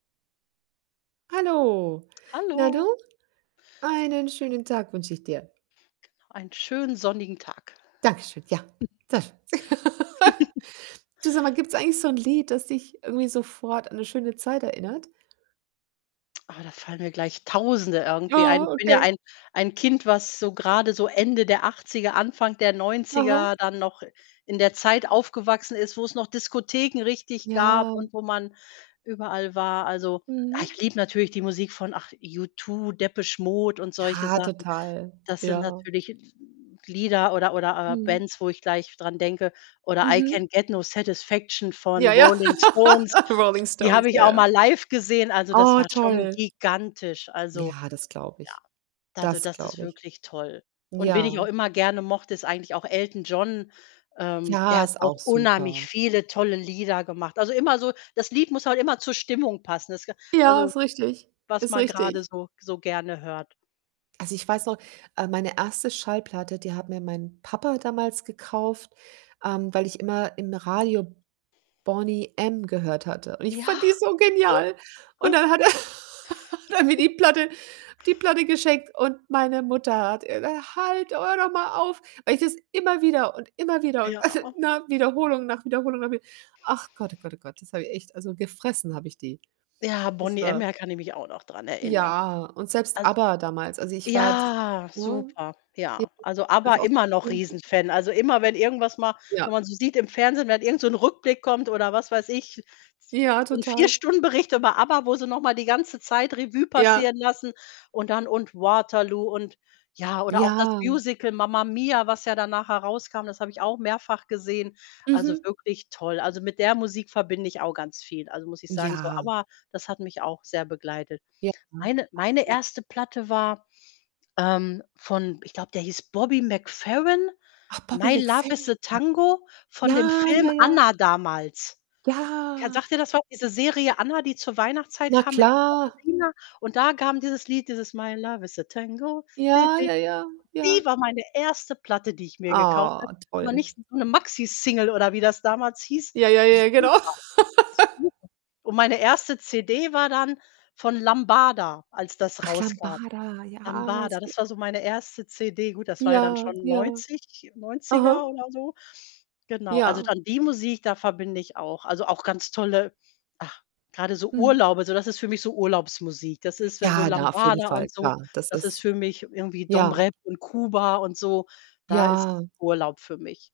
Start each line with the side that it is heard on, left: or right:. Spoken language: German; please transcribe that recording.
right: Hallo, Na du?
left: Hallo.
right: Einen schönen Tag wünsche ich dir.
left: Genau, einen schönen sonnigen Tag.
right: Danke schön, ja. [unintelligible] Du sag mal, gibt's eigentlich so 'n Lied, das dich irgendwie sofort an 'ne schöne Zeit erinnert?
left: Ah, da fallen mir gleich Tausende irgendwie ein.
right: Oh,
left: Ich bin ja
right: okay.
left: ein ein Kind, was so grade so Ende der 80er, Anfang der
right: Aha.
left: 90er, dann noch in der Zeit aufgewachsen ist, wo's noch Diskotheken richtig gab
right: Ja.
left: und wo man überall war. Also, ah,
right: Mhm.
left: ich liebe natürlich die Musik von, ach U2, Depeche Mode und solche
right: Ja,
left: Sachen.
right: total.
left: Das sind
right: Ja.
left: natürlich n n Lieder oder oder, äh,
right: Mhm.
left: Bands, wo ich gleich dran denke. Oder „I Can
right: Mhm.
left: Get No Satisfaction“ von
right: Ja, ja.
left: Rolling Stones.
right: Rolling
left: Die
right: Stones,
left: habe ich
right: ja,
left: auch
right: ja.
left: mal live gesehen. Also, das
right: Oh,
left: war schon
right: toll.
left: gigantisch. Also,
right: Ja, das glaube
left: ja,
right: ich.
left: also,
right: Das
left: das ist
right: glaube ich.
left: wirklich toll. Und wen ich auch
right: Ja.
left: immer gerne mochte, ist eigentlich auch Elton John. Ähm,
right: Ja,
left: der hat
right: ist
left: auch
right: auch
left: unheimlich
right: super.
left: viele tolle Lieder gemacht. Also, immer so das Lied muss halt immer zur Stimmung passen. Das ga
right: Ja,
left: also,
right: ist richtig,
left: was
right: ist
left: man grade
right: richtig.
left: so so gerne hört.
right: Also, ich weiß noch, äh, meine 1. Schallplatte, die hat mir mein Papa damals gekauft, ähm, weil ich immer im Radio Boney M. gehört hatte. Und ich fand
left: Ja.
right: die so genial. Und dann hat er hat er mir die Platte die Platte geschenkt und meine Mutter hat: [unintelligible] „Halt, hör doch mal auf“, weil ich das immer wieder und immer wieder und
left: Ja.
right: also, ne? Wiederholung nach Wiederholung habe ich ach Gott, oh Gott, oh Gott. Das habe ich echt also, gefressen hab ich die.
left: Ja,
right: Das
left: Boney M.,
right: war
left: ja, kann ich mich auch noch dran erinnern.
right: Ja und selbst
left: Also
right: ABBA damals. Also ich war d
left: ja,
right: ne?
left: super, ja. Also,
right: [unintelligible]
left: ABBA
right: einfach auch so
left: immer noch
right: schön.
left: riesen
right: [unintelligible]
left: Fan. Also immer, wenn irgendwas mal
right: Ja.
left: wenn man so sieht im Fernsehen wenn irgend so 'n Rückblick kommt, oder was weiß ich,
right: Ja,
left: so 'n 4
right: total.
left: Stunden Bericht über ABBA, wo sie noch mal die ganze Zeit Revue
right: Ja.
left: passieren lassen und dann und „Waterloo“ und ja oder auch das
right: Ja.
left: Musical „Mamma Mia“, was ja danach herauskam, das habe ich auch mehrfach gesehen. Also,
right: Mhm.
left: wirklich toll. Also, mit der Musik verbinde ich auch ganz viel, also, muss ich sagen. So,
right: Ja.
left: ABBA, das hat mich auch sehr begleitet.
right: Ja.
left: Meine meine
right: [unintelligible]
left: 1. Platte war, ähm, von ich glaube, der hieß Bobby McFerrin,
right: Ach, Bobby
left: „My love is a
right: McFerrin.
left: tango“, von dem
right: Ja,
left: Film
right: ja, ja.
left: „Anna“ damals. Ken
right: Ja.
left: sagt dir das was? Diese Serie „Anna“, die zur Weihnachtszeit
right: Na
left: kam mit
right: klar.
left: [unintelligible] und da kam dieses Lied, dieses „My love is a tango.“ Di
right: Ja,
left: di.
right: ja, ja,
left: Und die
right: ja.
left: war meine 1. Platte, die ich mir gekauft
right: Ah,
left: habe. Aber
right: toll.
left: nicht so 'ne Maxi Single, oder wie das damals hieß.
right: Ja, ja, ja, genau.
left: Super. Super. Und meine 1. CD war dann von Lambada, als das
right: Ach,
left: rauskam.
right: Lambada. Ja, es
left: Lambada,
right: geht
left: das war so meine 1. CD. Gut, das war ja dann
right: Ja,
left: schon
right: ja.
left: 90 90er
right: Aha.
left: oder so. Genau, also
right: Ja.
left: dann die Musik, da verbinde ich auch also, auch ganz tolle ach, grade so
right: Mhm.
left: Urlaube. So, das ist für mich so Urlaubsmusik. Das ist, wenn so
right: Ja, na, auf jeden
left: Lambada
right: Fall,
left: und so,
right: klar. Das
left: das ist
right: ist
left: für mich irgendwie Dom
right: ja.
left: Rep und Kuba und so. Da ist
right: Ja.
left: Urlaub für mich.